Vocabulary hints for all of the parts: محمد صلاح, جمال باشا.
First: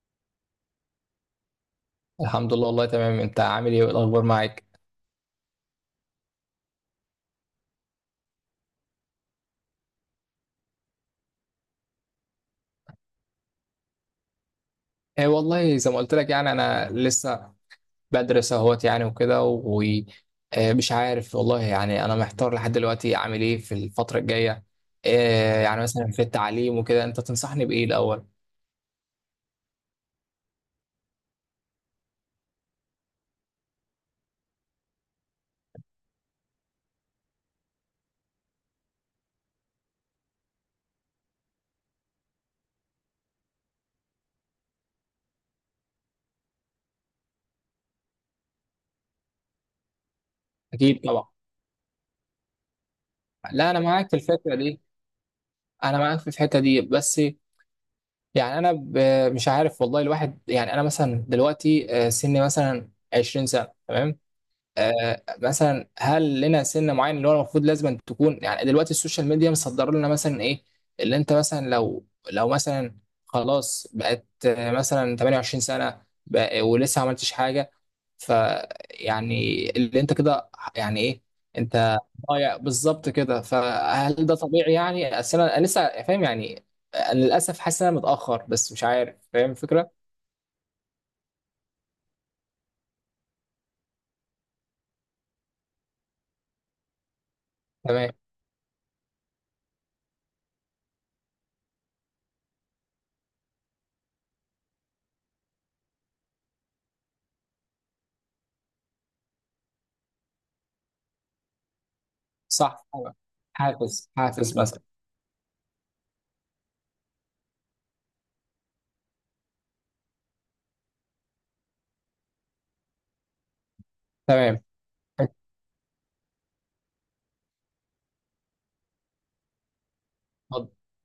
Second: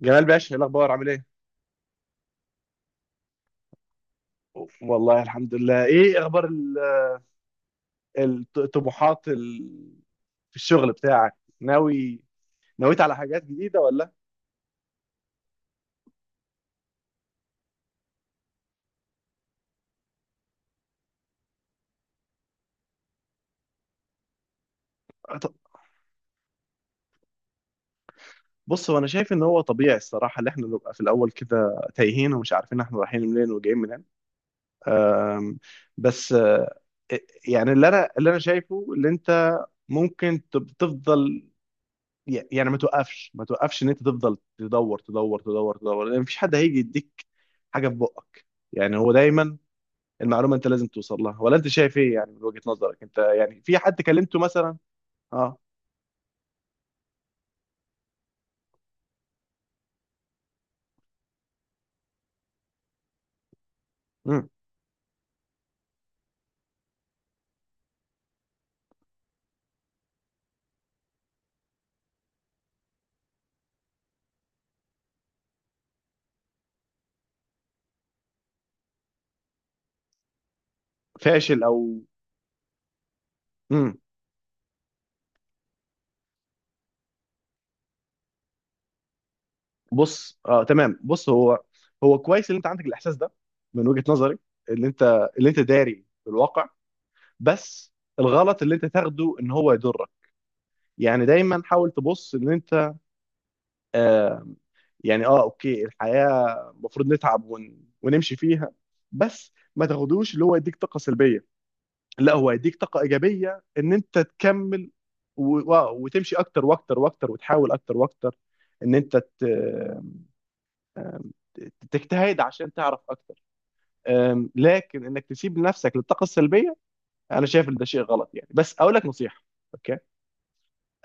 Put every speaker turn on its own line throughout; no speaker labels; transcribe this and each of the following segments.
جمال باشا، ايه الاخبار؟ عامل ايه؟
الحمد لله، والله تمام. انت عامل ايه والاخبار معاك؟
والله الحمد لله. ايه اخبار الطموحات في الشغل بتاعك؟ ناوي نويت على حاجات جديدة ولا؟
ايه والله، زي ما قلت لك يعني انا لسه بدرس اهوت يعني وكده، ومش عارف والله، يعني انا محتار لحد دلوقتي اعمل ايه في الفترة الجاية. إيه
أط-
يعني، مثلا في التعليم وكده، انت تنصحني بايه الاول؟
بص، هو انا شايف ان هو طبيعي الصراحة، اللي احنا نبقى في الاول كده تايهين ومش عارفين احنا رايحين منين وجايين منين. أم، بس يعني اللي انا شايفه اللي انت ممكن تفضل، يعني ما توقفش ما توقفش ان انت تفضل تدور تدور تدور تدور، لان مفيش حد هيجي يديك حاجة في بقك. يعني هو دايما المعلومه انت لازم
اكيد
توصل
طبعا.
لها، ولا انت شايف ايه؟ يعني من وجهه نظرك انت، يعني
لا،
في
انا
حد
معاك في
كلمته
الفكرة
مثلا؟
دي.
اه.
انا معاك في الحتة دي، بس يعني انا مش عارف والله. الواحد يعني انا مثلا دلوقتي، سني مثلا 20 سنة، تمام.
مم.
مثلا هل لنا سن معين اللي هو المفروض لازم تكون، يعني دلوقتي السوشيال ميديا مصدر لنا مثلا ايه؟ اللي انت مثلا لو مثلا خلاص بقت مثلا 28 سنة، ولسه ما عملتش حاجة، ف يعني اللي انت كده يعني ايه؟
فاشل
انت
او.
ضايع بالظبط كده.
مم.
فهل ده طبيعي؟ يعني أصل أنا لسه فاهم يعني. أنا للاسف حاسس ان انا متأخر، بس مش عارف. فاهم الفكرة؟
بص اه تمام، بص هو كويس ان انت عندك الاحساس ده، من وجهه نظري اللي انت داري بالواقع، بس
تمام.
الغلط اللي انت تاخده ان هو يضرك. يعني دايما حاول تبص ان انت، آه، يعني اه اوكي، الحياه المفروض نتعب ونمشي فيها، بس ما تاخدوش اللي هو يديك طاقه سلبيه، لا هو هيديك
صح.
طاقه ايجابيه ان
حافز،
انت
حافز مثلا.
تكمل وتمشي اكتر واكتر واكتر، وتحاول اكتر واكتر ان تجتهد عشان تعرف اكتر.
تمام.
لكن انك
اتفضل.
تسيب نفسك للطاقه السلبيه، انا شايف ان ده شيء غلط يعني. بس اقول لك نصيحه، اوكي؟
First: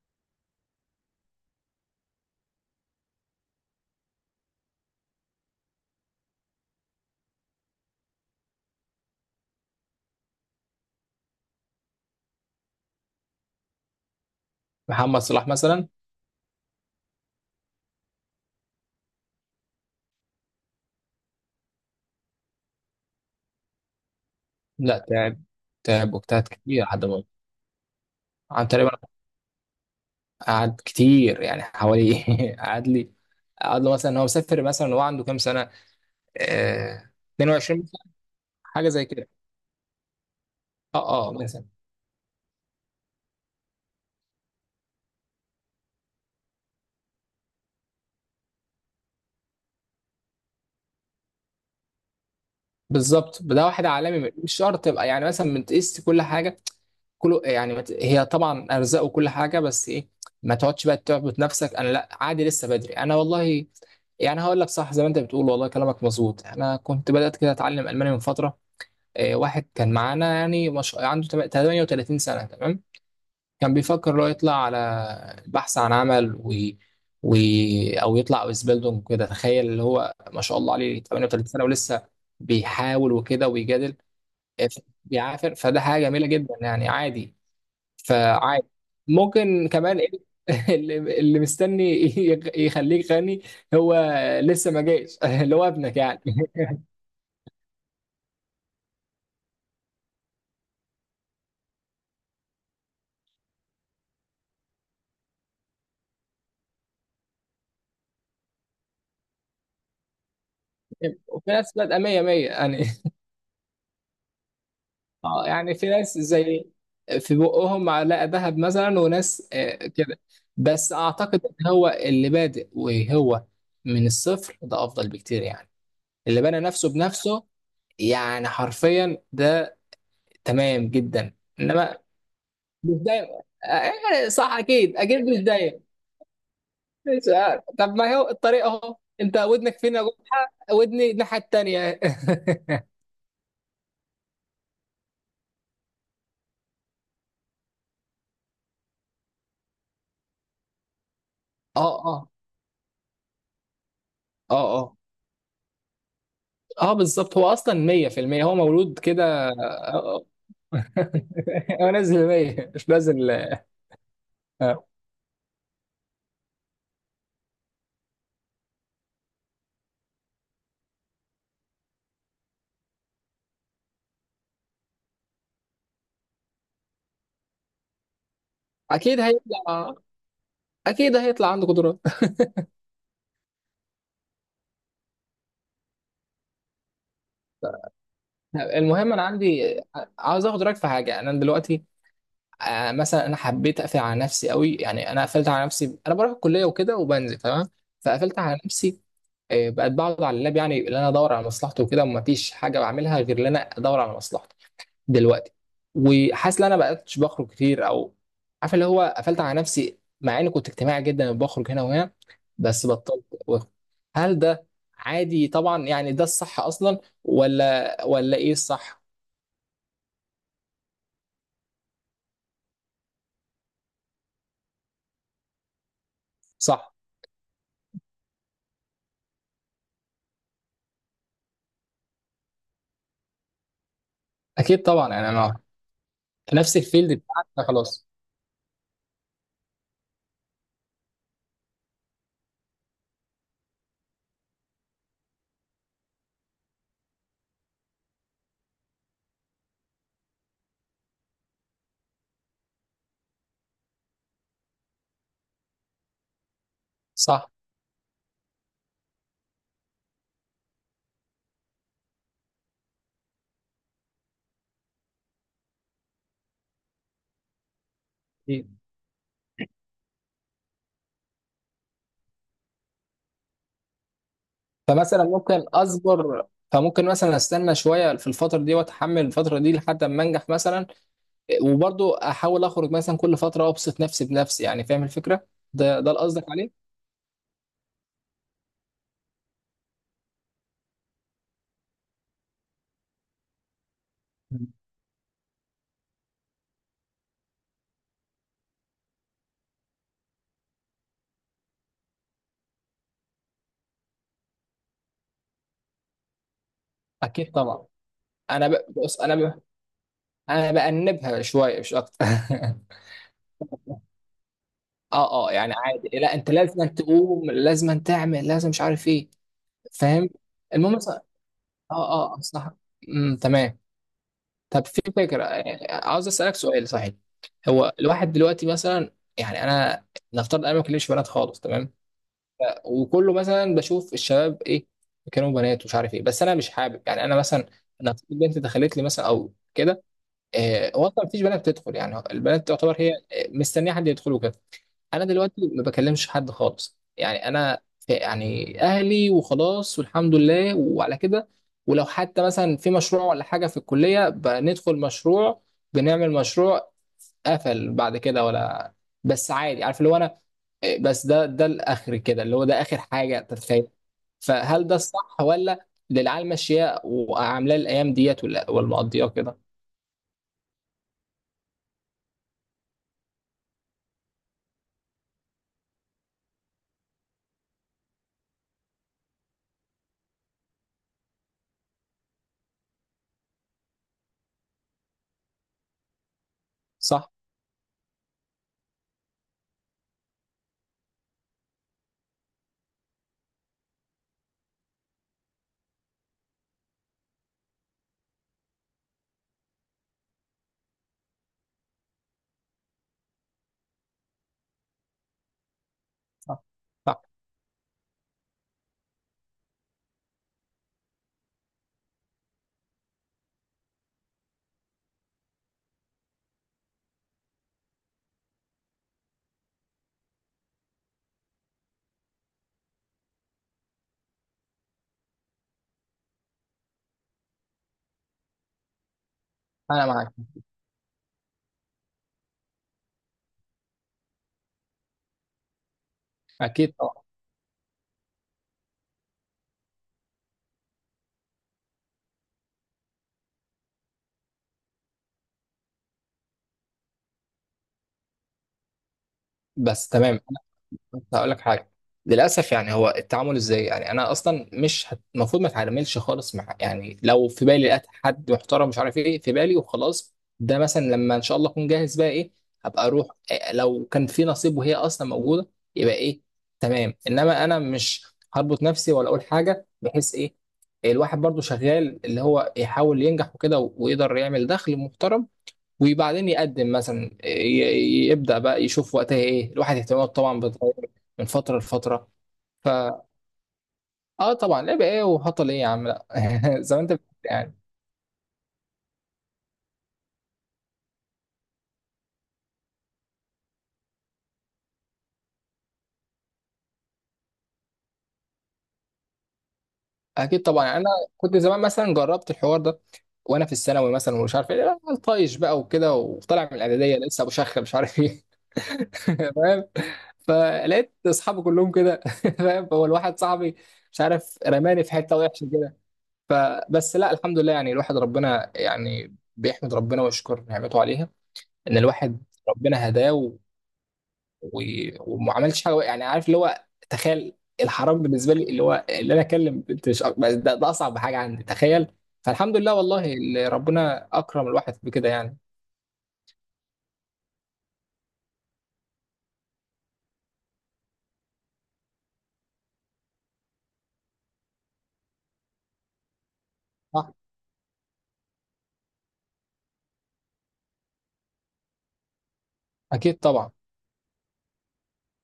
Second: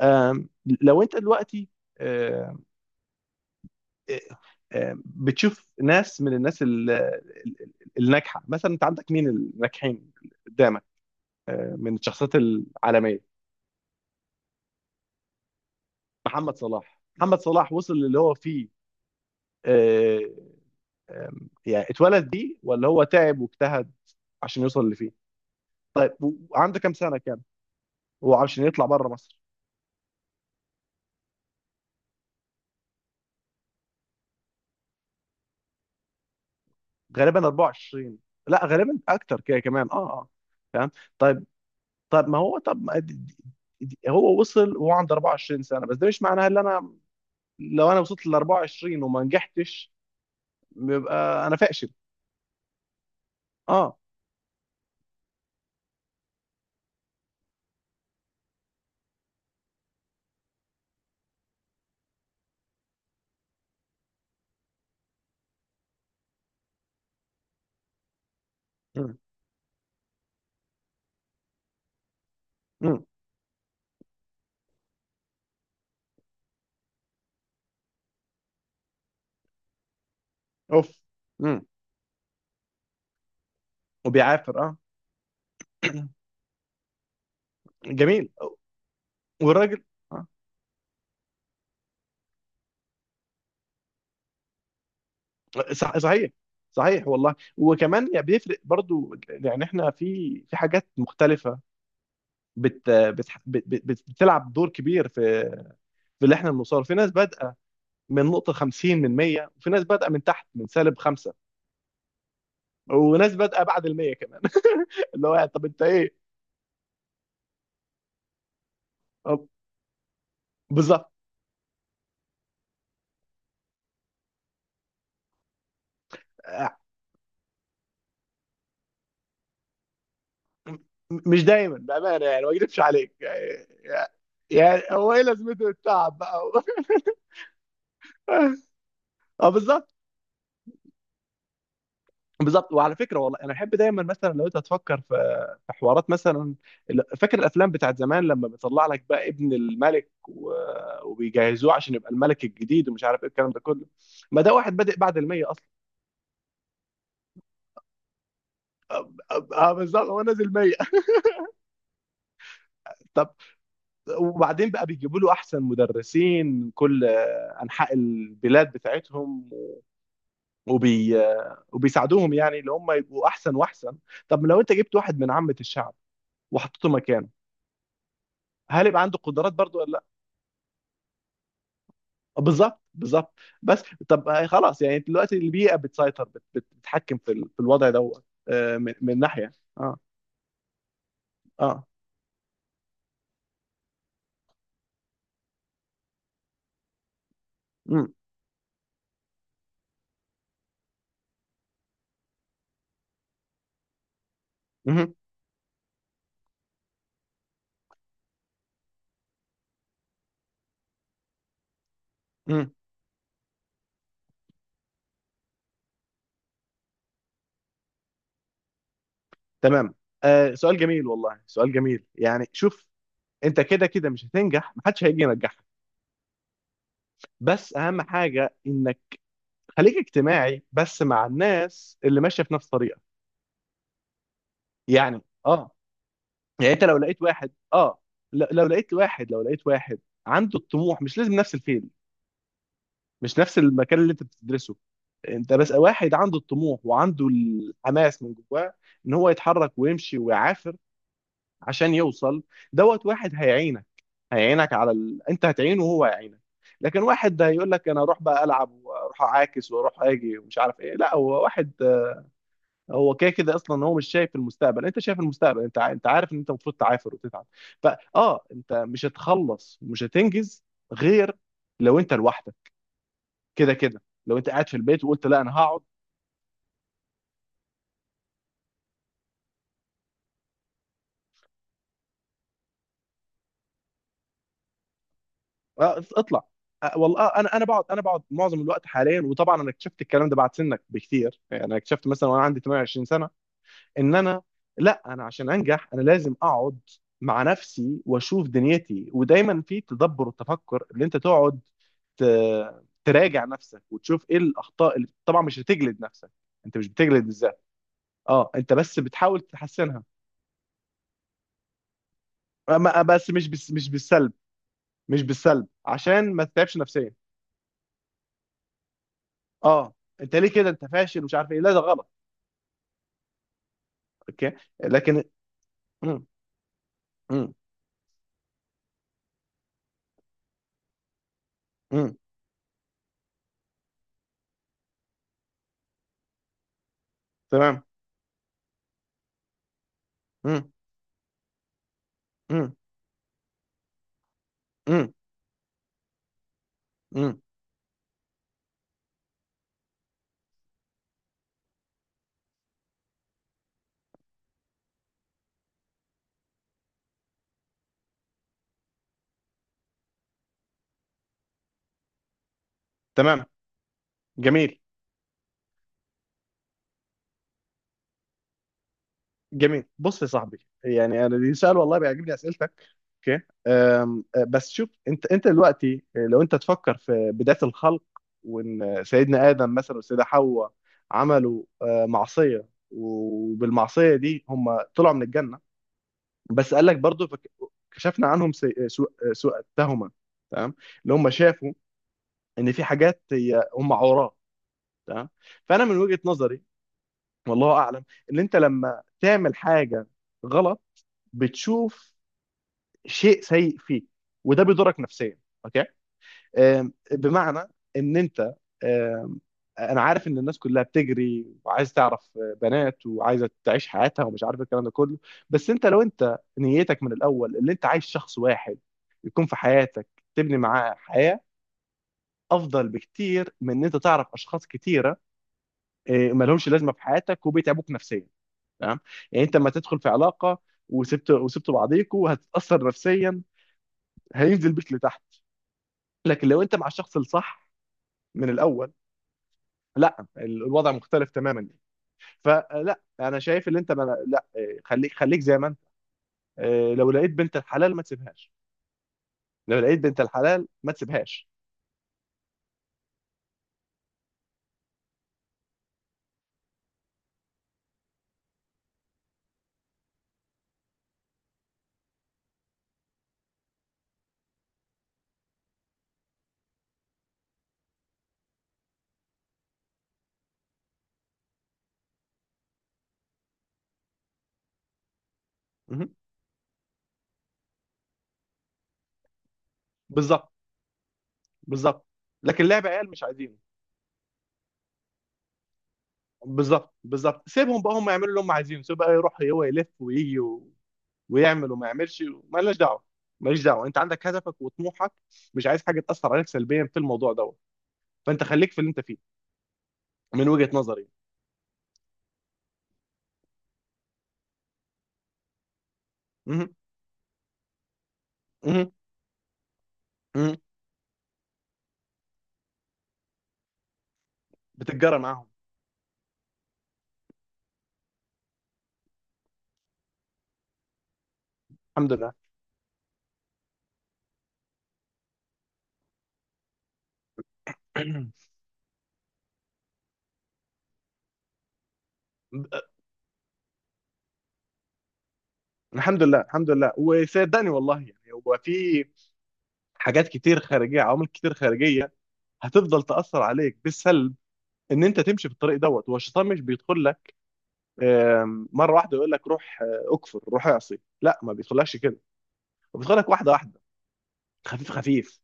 أم، لو انت دلوقتي، أم، بتشوف ناس من الناس الناجحه مثلا، انت عندك مين الناجحين قدامك؟ من الشخصيات العالميه؟
محمد صلاح مثلا.
محمد صلاح. محمد صلاح وصل للي هو فيه، آه، يعني اتولد بيه ولا هو تعب واجتهد عشان يوصل اللي
لا،
فيه؟
تعب.
طيب،
تعب واجتهد
وعنده
كتير
كام
لحد
سنة؟
ما...
كام هو عشان
عن
يطلع
تقريبا،
بره مصر؟
قعد كتير يعني، حوالي... قعد لي قعد له مثلا، هو مسافر مثلا، هو عنده كام سنه؟ آه
غالبا
22 مثلاً،
24. لا
حاجه
غالبا
زي كده.
اكتر كده كمان، اه اه. فاهم.
اه، اه،
طيب،
مثلا.
طب ما هو، طب ما هو وصل وهو عنده 24 سنة، بس ده مش معناها ان انا لو انا وصلت ل 24 وما نجحتش يبقى انا فاشل.
بالظبط. ده واحد
اه.
عالمي مش شرط تبقى، يعني مثلا من تقيس كل حاجه، كله يعني هي طبعا ارزاق وكل حاجه، بس ايه؟ ما تقعدش بقى تعبط نفسك. انا لا، عادي، لسه بدري انا والله. يعني هقول لك صح، زي ما انت بتقول والله، كلامك مظبوط. انا كنت بدات كده اتعلم الماني من فتره.
مم.
واحد كان معانا، يعني مش... عنده 38 سنة، تمام.
مم.
كان بيفكر لو يطلع على البحث عن عمل و... أو يطلع أوزبيلدونج كده. تخيل، اللي هو ما شاء الله
اوف.
عليه 38
مم.
سنة ولسه بيحاول وكده ويجادل.
وبيعافر
آه،
اه.
ف- بيعافر. فده حاجة جميلة جدا يعني. عادي.
جميل.
فعادي، ممكن
والراجل،
كمان
آه،
إيه. اللي مستني يخليك غني هو لسه ما جاش. اللي هو
صح-
ابنك يعني.
صحيح، صحيح والله. وكمان يعني بيفرق برضو، يعني احنا في، في حاجات مختلفة بت بتلعب دور كبير في، في اللي احنا بنوصله. في ناس بادئة من نقطة 50 من 100، وفي ناس بادئة من تحت من سالب خمسة،
وفي نفس الوقت 100 100 يعني.
وناس بادئة بعد ال 100 كمان، اللي هو
اه
يعني طب
يعني
انت
في
ايه؟
ناس زي، في بقهم معلقه ذهب مثلا،
طب
وناس كده. بس
بالظبط.
اعتقد ان هو اللي بادئ وهو من الصفر ده افضل بكتير، يعني اللي بنى
آه،
نفسه بنفسه. يعني حرفيا ده تمام جدا.
مش دايما
انما
بأمانة، يعني ما اكذبش
مش
عليك
دايما.
يعني.
آه،
يعني،
آه، صح،
يعني
اكيد
هو ايه
اكيد مش
لازمته
دايما.
التعب بقى؟
مش عارف. طب ما هو الطريق اهو، انت
اه
ودنك
بالظبط
فين يا ودني الناحيه التانيه.
بالظبط. وعلى فكره والله انا بحب دايما مثلا لو انت هتفكر في، في حوارات مثلا، فاكر الافلام بتاعت زمان لما بيطلع لك بقى ابن الملك وبيجهزوه عشان
اه
يبقى
اه،
الملك الجديد ومش عارف ايه الكلام ده كله؟ ما ده
اه.
واحد بادئ
اه،
بعد المية اصلا.
اه، بالظبط. هو اصلا 100% هو مولود
أب-
كده،
اه بالظبط، هو
آه،
نازل 100.
هو نزل 100 مش
طب،
نازل.
وبعدين
آه.
بقى بيجيبوا له احسن مدرسين من كل انحاء البلاد بتاعتهم، وبي وبيساعدوهم يعني اللي هم يبقوا احسن واحسن. طب لو انت جبت واحد من عامة الشعب وحطيته مكانه، هل يبقى عنده
اكيد
قدرات برضو
هيطلع
ولا؟
اكيد هيطلع عنده قدرات.
بالظبط بالظبط. بس طب، آه، خلاص، يعني دلوقتي البيئه بتسيطر، بتتحكم في في الوضع دوت، آه، من،
المهم،
من
انا
ناحيه.
عندي
اه
عاوز اخد رايك في حاجه. انا دلوقتي،
اه.
مثلا انا حبيت اقفل على نفسي قوي، يعني انا قفلت على نفسي. انا بروح الكليه وكده وبنزل تمام،
امم.
فقفلت على نفسي. بقت بقعد على اللاب، يعني اللي انا ادور على مصلحته وكده، ومفيش حاجه بعملها غير ان انا ادور على مصلحته
امم.
دلوقتي. وحاسس ان انا بقتش بخرج كتير، او عارف اللي هو قفلت على نفسي، مع اني كنت اجتماعي جدا وبخرج هنا وهنا،
امم.
بس بطلت واخد. هل ده عادي طبعا، يعني ده الصح اصلا، ولا ايه الصح؟
تمام. آه، سؤال جميل والله، سؤال جميل. يعني شوف، انت كده كده مش هتنجح، محدش هيجي ينجحك.
صح،
بس اهم حاجه انك خليك اجتماعي بس مع الناس اللي ماشيه في نفس طريقك.
اكيد طبعا.
يعني
يعني انا
اه.
في
يعني
نفس
انت لو
الفيلد
لقيت واحد
بتاعك
اه،
خلاص.
لو لقيت واحد عنده الطموح، مش لازم نفس الفيلد، مش نفس المكان اللي انت بتدرسه. انت بس واحد عنده الطموح وعنده الحماس من جواه ان هو يتحرك ويمشي ويعافر عشان يوصل، دوت واحد هيعينك، هيعينك على ال... انت هتعينه وهو هيعينك. لكن واحد ده
صح،
هيقول لك انا اروح بقى العب واروح اعاكس واروح اجي ومش عارف ايه، لا هو واحد هو كده كده اصلا هو مش شايف المستقبل. انت شايف المستقبل، انت عارف ان انت المفروض تعافر وتتعب. فاه انت
أكيد.
مش هتخلص ومش هتنجز غير لو انت لوحدك. كده كده لو انت قاعد في البيت
فمثلا
وقلت لا انا
ممكن
هقعد،
اصبر، فممكن مثلا استنى شويه في الفتره دي واتحمل الفتره دي لحد ما انجح مثلا، وبرضو احاول اخرج مثلا كل فتره وابسط نفسي بنفسي، يعني فاهم الفكره؟ ده
آه،
ده اللي قصدك
اطلع.
عليه.
آه، والله، آه، انا بقعد، معظم الوقت حاليا، وطبعا انا اكتشفت الكلام ده بعد سنك بكتير، يعني انا اكتشفت مثلا وانا عندي 28 سنه ان انا، لا انا عشان انجح انا لازم اقعد مع نفسي واشوف دنيتي، ودايما في تدبر والتفكر اللي انت تقعد تراجع نفسك وتشوف ايه الاخطاء، اللي طبعا مش هتجلد نفسك، انت مش بتجلد
اكيد
الذات.
طبعا.
اه، انت بس
بص
بتحاول تحسنها.
انا بأنبها شويه مش اكتر.
بس مش بالسلب، مش
اه
بالسلب،
يعني عادي. لا،
عشان ما
انت
تتعبش
لازم أن
نفسيا.
تقوم، لازم أن تعمل، لازم مش عارف ايه.
اه،
فاهم؟
انت ليه كده؟ انت
المهم.
فاشل ومش عارف ايه، لا ده غلط.
صح. تمام.
اوكي.
طب في
لكن.
فكره،
مم.
عاوز اسالك سؤال صحيح.
مم.
هو الواحد دلوقتي مثلا، يعني انا نفترض انا ما بكلمش بنات خالص، تمام.
مم.
وكله مثلا بشوف الشباب ايه، كانوا بنات ومش عارف ايه، بس انا مش حابب. يعني انا مثلا،
تمام.
انا في بنت دخلت لي مثلا او كده.
مم.
هو اصلا مفيش بنات بتدخل، يعني البنات
مم.
تعتبر هي مستنيه حد يدخل وكده.
مم.
انا دلوقتي ما بكلمش حد خالص،
مم.
يعني انا يعني اهلي وخلاص، والحمد لله وعلى كده. ولو حتى مثلا في مشروع ولا حاجه في الكليه بندخل مشروع، بنعمل مشروع، قفل بعد كده، ولا، بس عادي، عارف اللي هو انا، بس ده الاخر كده، اللي هو ده اخر حاجه
تمام.
تتخيل.
جميل.
فهل ده الصح ولا اللي العيال ماشيه وعاملاه الايام ديت، ولا مقضياه كده؟
جميل. بص يا صاحبي، يعني انا دي سؤال والله بيعجبني اسئلتك. اوكي، أه، بس شوف، انت دلوقتي، آه، لو انت تفكر في بداية الخلق، وان سيدنا ادم مثلا والسيدة حواء عملوا، أه، معصية، وبالمعصية دي هم طلعوا من الجنة، بس قال لك برضه
صح،
كشفنا عنهم سوء التهمه، تمام؟ اللي هم شافوا ان في حاجات هي هم عوراء. تمام. فانا من وجهه نظري، والله اعلم، ان انت لما تعمل حاجه غلط بتشوف شيء سيء فيك، وده بيضرك نفسيا، اوكي؟
صح،
آم،
صح،
بمعنى ان انت، انا عارف ان الناس كلها بتجري وعايز تعرف بنات، وعايزه تعيش حياتها ومش عارف الكلام ده كله، بس انت لو انت نيتك من الاول اللي انت عايز شخص واحد يكون في حياتك تبني معاه حياه، افضل بكتير من ان انت تعرف اشخاص كتيره، إيه، مالهمش لازمه في حياتك وبيتعبوك نفسيا. تمام؟ يعني انت لما تدخل
انا
في
معاك.
علاقه وسبت بعضيكوا هتتاثر نفسيا، هينزل بيك لتحت. لكن لو انت مع
اكيد
الشخص
طبعا.
الصح من الاول، لا الوضع مختلف تماما. فلا انا شايف ان انت، ما لا، إيه، خليك خليك زي ما انت. آه، لو لقيت بنت الحلال ما تسيبهاش. لو لقيت
بس
بنت
تمام.
الحلال ما
بس
تسيبهاش.
هقول لك حاجه. للاسف يعني هو التعامل ازاي، يعني انا اصلا مش هت- المفروض ما اتعاملش خالص مع، يعني لو في بالي لقيت حد محترم مش عارف ايه في بالي وخلاص. ده مثلا لما ان شاء الله اكون جاهز بقى ايه، هبقى اروح إيه، لو كان في نصيب وهي اصلا موجوده يبقى ايه. تمام، انما انا مش هربط نفسي ولا اقول حاجه بحيث ايه، الواحد برضو شغال اللي هو يحاول ينجح وكده ويقدر يعمل دخل محترم.
مهم.
وبعدين يقدم مثلا يبدأ بقى يشوف وقتها ايه، الواحد اهتماماته
بالظبط
طبعا بتتغير من فترة
بالظبط.
لفترة.
لكن لعب عيال مش
فا
عايزينه.
اه طبعا لعب ايه وهطل ايه يا عم، لا،
بالظبط
زي ما انت بتقول
بالظبط.
يعني.
سيبهم بقى هم يعملوا اللي هم عايزينه، سيب بقى يروح هو يلف ويجي و... ويعمل وما يعملش، مالناش دعوه. ماليش دعوه، انت عندك هدفك وطموحك، مش عايز حاجه تاثر عليك سلبيا في الموضوع دوت. فانت خليك في اللي انت فيه، من
اكيد
وجهه
طبعا. يعني انا
نظري.
كنت زمان مثلا جربت الحوار ده، وانا في الثانوي مثلا ومش عارف ايه، لا، طايش بقى وكده، وطالع من
مهم.
الاعداديه لسه ابو شخ مش عارف ايه.
مهم.
فاهم.
مهم.
فلقيت اصحابي كلهم كده. فاهم، هو الواحد صاحبي مش عارف، رماني في
بتتجرى
حته
معاهم.
وحشه. فبس، لا الحمد لله، يعني الواحد ربنا يعني بيحمد ربنا ويشكر نعمته عليها، ان
الحمد لله.
الواحد ربنا هداه و... وما عملش حاجه يعني، عارف اللي هو، تخيل. الحرام بالنسبه لي اللي هو اللي انا اكلم بنت مش بس ده اصعب حاجه عندي، تخيل. فالحمد لله والله، اللي ربنا اكرم الواحد بكده يعني.
الحمد لله. الحمد لله. وصدقني والله، يعني هو في حاجات كتير خارجيه، عوامل كتير خارجيه هتفضل تاثر عليك بالسلب، ان انت تمشي في الطريق دوت. هو الشيطان مش بيدخل
صح،
لك، آم، مره واحده يقول لك روح، آه، اكفر روح اعصي. لا ما بيدخلكش كده، هو بيدخلك
اكيد
واحده
طبعا.
واحده، خفيف خفيف.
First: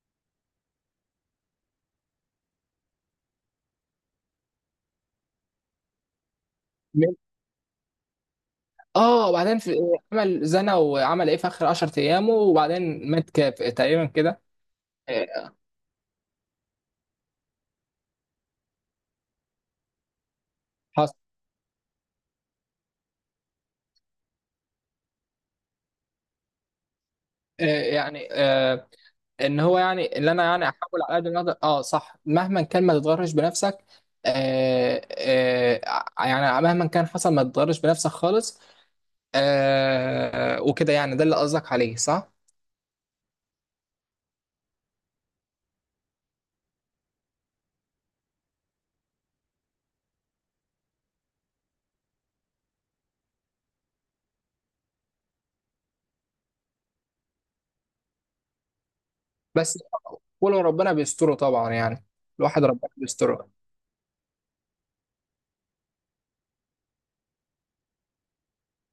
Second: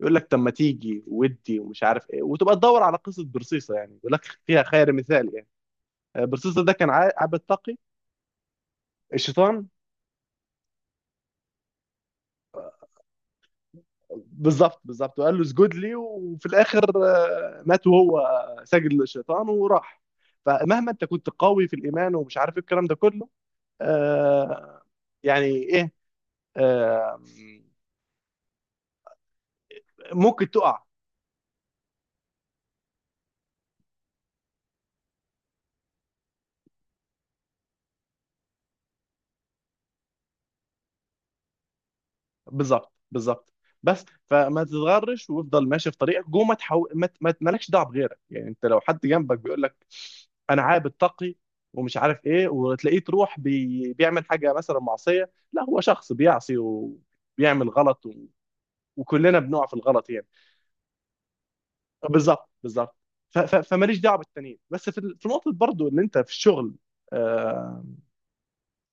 يقول لك طب ما تيجي ودي ومش عارف ايه، وتبقى تدور على قصه برصيصه يعني، يقول لك فيها خير مثال يعني. آه، برصيصه ده كان عبد تقي.
اه، وبعدين
الشيطان.
في، عمل زنا وعمل ايه في اخر 10 ايامه، وبعدين مات كاف تقريبا كده.
بالظبط بالظبط، وقال له
آه،
اسجد لي، وفي الاخر، آه، مات وهو سجد للشيطان وراح. فمهما انت
حصل.
كنت قوي في الايمان ومش عارف ايه الكلام ده كله. آه. يعني ايه. آه.
يعني ان هو يعني اللي انا
ممكن
يعني،
تقع.
احاول على قد ما اقدر، اه صح، مهما كان ما تتغرش بنفسك. آه، آه، يعني مهما كان حصل ما تتغرش بنفسك خالص. آه، وكده يعني، ده اللي قصدك عليه صح؟
بالظبط بالظبط. بس فما تتغرش وافضل ماشي في طريقك جوه، ما تحو... ما ت- ما ت- مالكش دعوه بغيرك. يعني انت لو حد جنبك بيقول لك انا عابد تقي ومش عارف ايه، وتلاقيه تروح بيعمل حاجه مثلا معصيه، لا هو شخص بيعصي و... بيعمل غلط، وكلنا بنقع في
بس
الغلط يعني.
ولو ربنا بيستره طبعا يعني،
بالظبط
الواحد ربنا
بالظبط.
بيستره.
فماليش دعوه بالتانيين. بس في في نقطه برضو اللي انت في الشغل، آم،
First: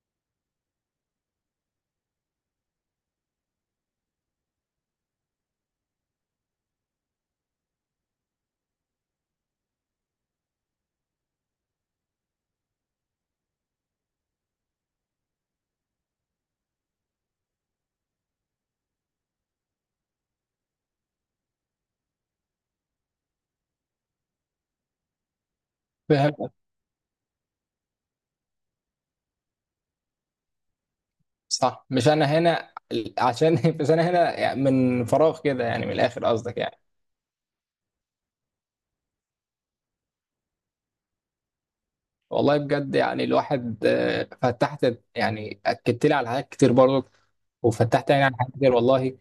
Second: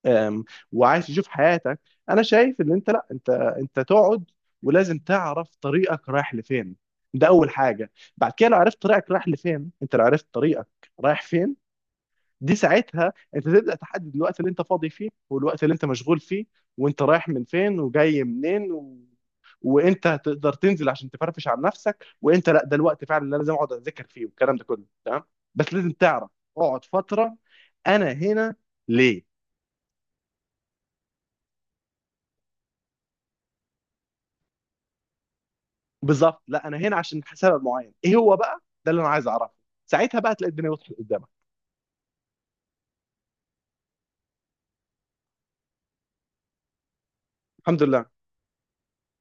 آم، وعايز تشوف حياتك، انا شايف ان انت، لا انت تقعد ولازم تعرف طريقك رايح لفين، ده اول حاجه. بعد كده لو عرفت طريقك رايح لفين، انت لو عرفت طريقك رايح فين، دي ساعتها انت تبدا تحدد الوقت اللي انت فاضي فيه والوقت اللي انت مشغول فيه، وانت رايح من فين وجاي منين و... وانت هتقدر تنزل عشان تفرفش عن نفسك، وانت لا ده الوقت فعلا اللي انا لازم اقعد اذاكر فيه والكلام ده كله. تمام؟ بس لازم تعرف
فهمت.
اقعد فتره، انا هنا ليه؟
صح، مش انا هنا عشان مش انا هنا يعني من فراغ كده، يعني من الاخر
بالظبط.
قصدك
لا انا
يعني.
هنا عشان سبب معين، ايه هو بقى؟ ده اللي انا عايز اعرفه. ساعتها بقى تلاقي الدنيا وضحت قدامك.
والله بجد، يعني الواحد، فتحت يعني، اكدت لي على حاجات كتير برضو.
الحمد لله.
وفتحت يعني عن حاجات كتير والله.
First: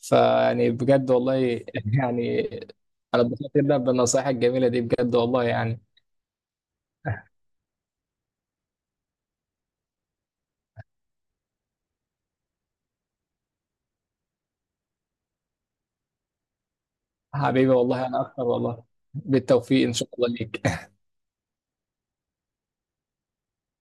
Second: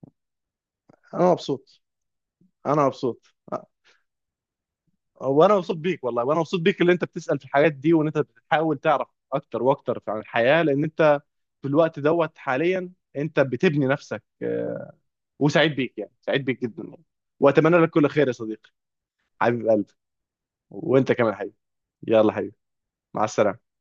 فيعني بجد
انا
والله.
مبسوط.
يعني،
انا
انا
مبسوط.
اتبسطت جدا بالنصائح الجميله دي، بجد والله
وانا مبسوط
يعني.
بيك والله، وانا مبسوط بيك اللي انت بتسال في الحاجات دي، وان انت بتحاول تعرف اكتر واكتر عن الحياه، لان انت في الوقت دوت حاليا انت بتبني نفسك، آه، وسعيد بيك يعني، سعيد بيك جدا يعني.
حبيبي
واتمنى لك
والله،
كل
انا
خير يا
اكتر
صديقي.
والله.
حبيب
بالتوفيق
قلبي.
ان شاء الله ليك.
وانت كمان حبيبي. يلا حبيبي، مع السلامه.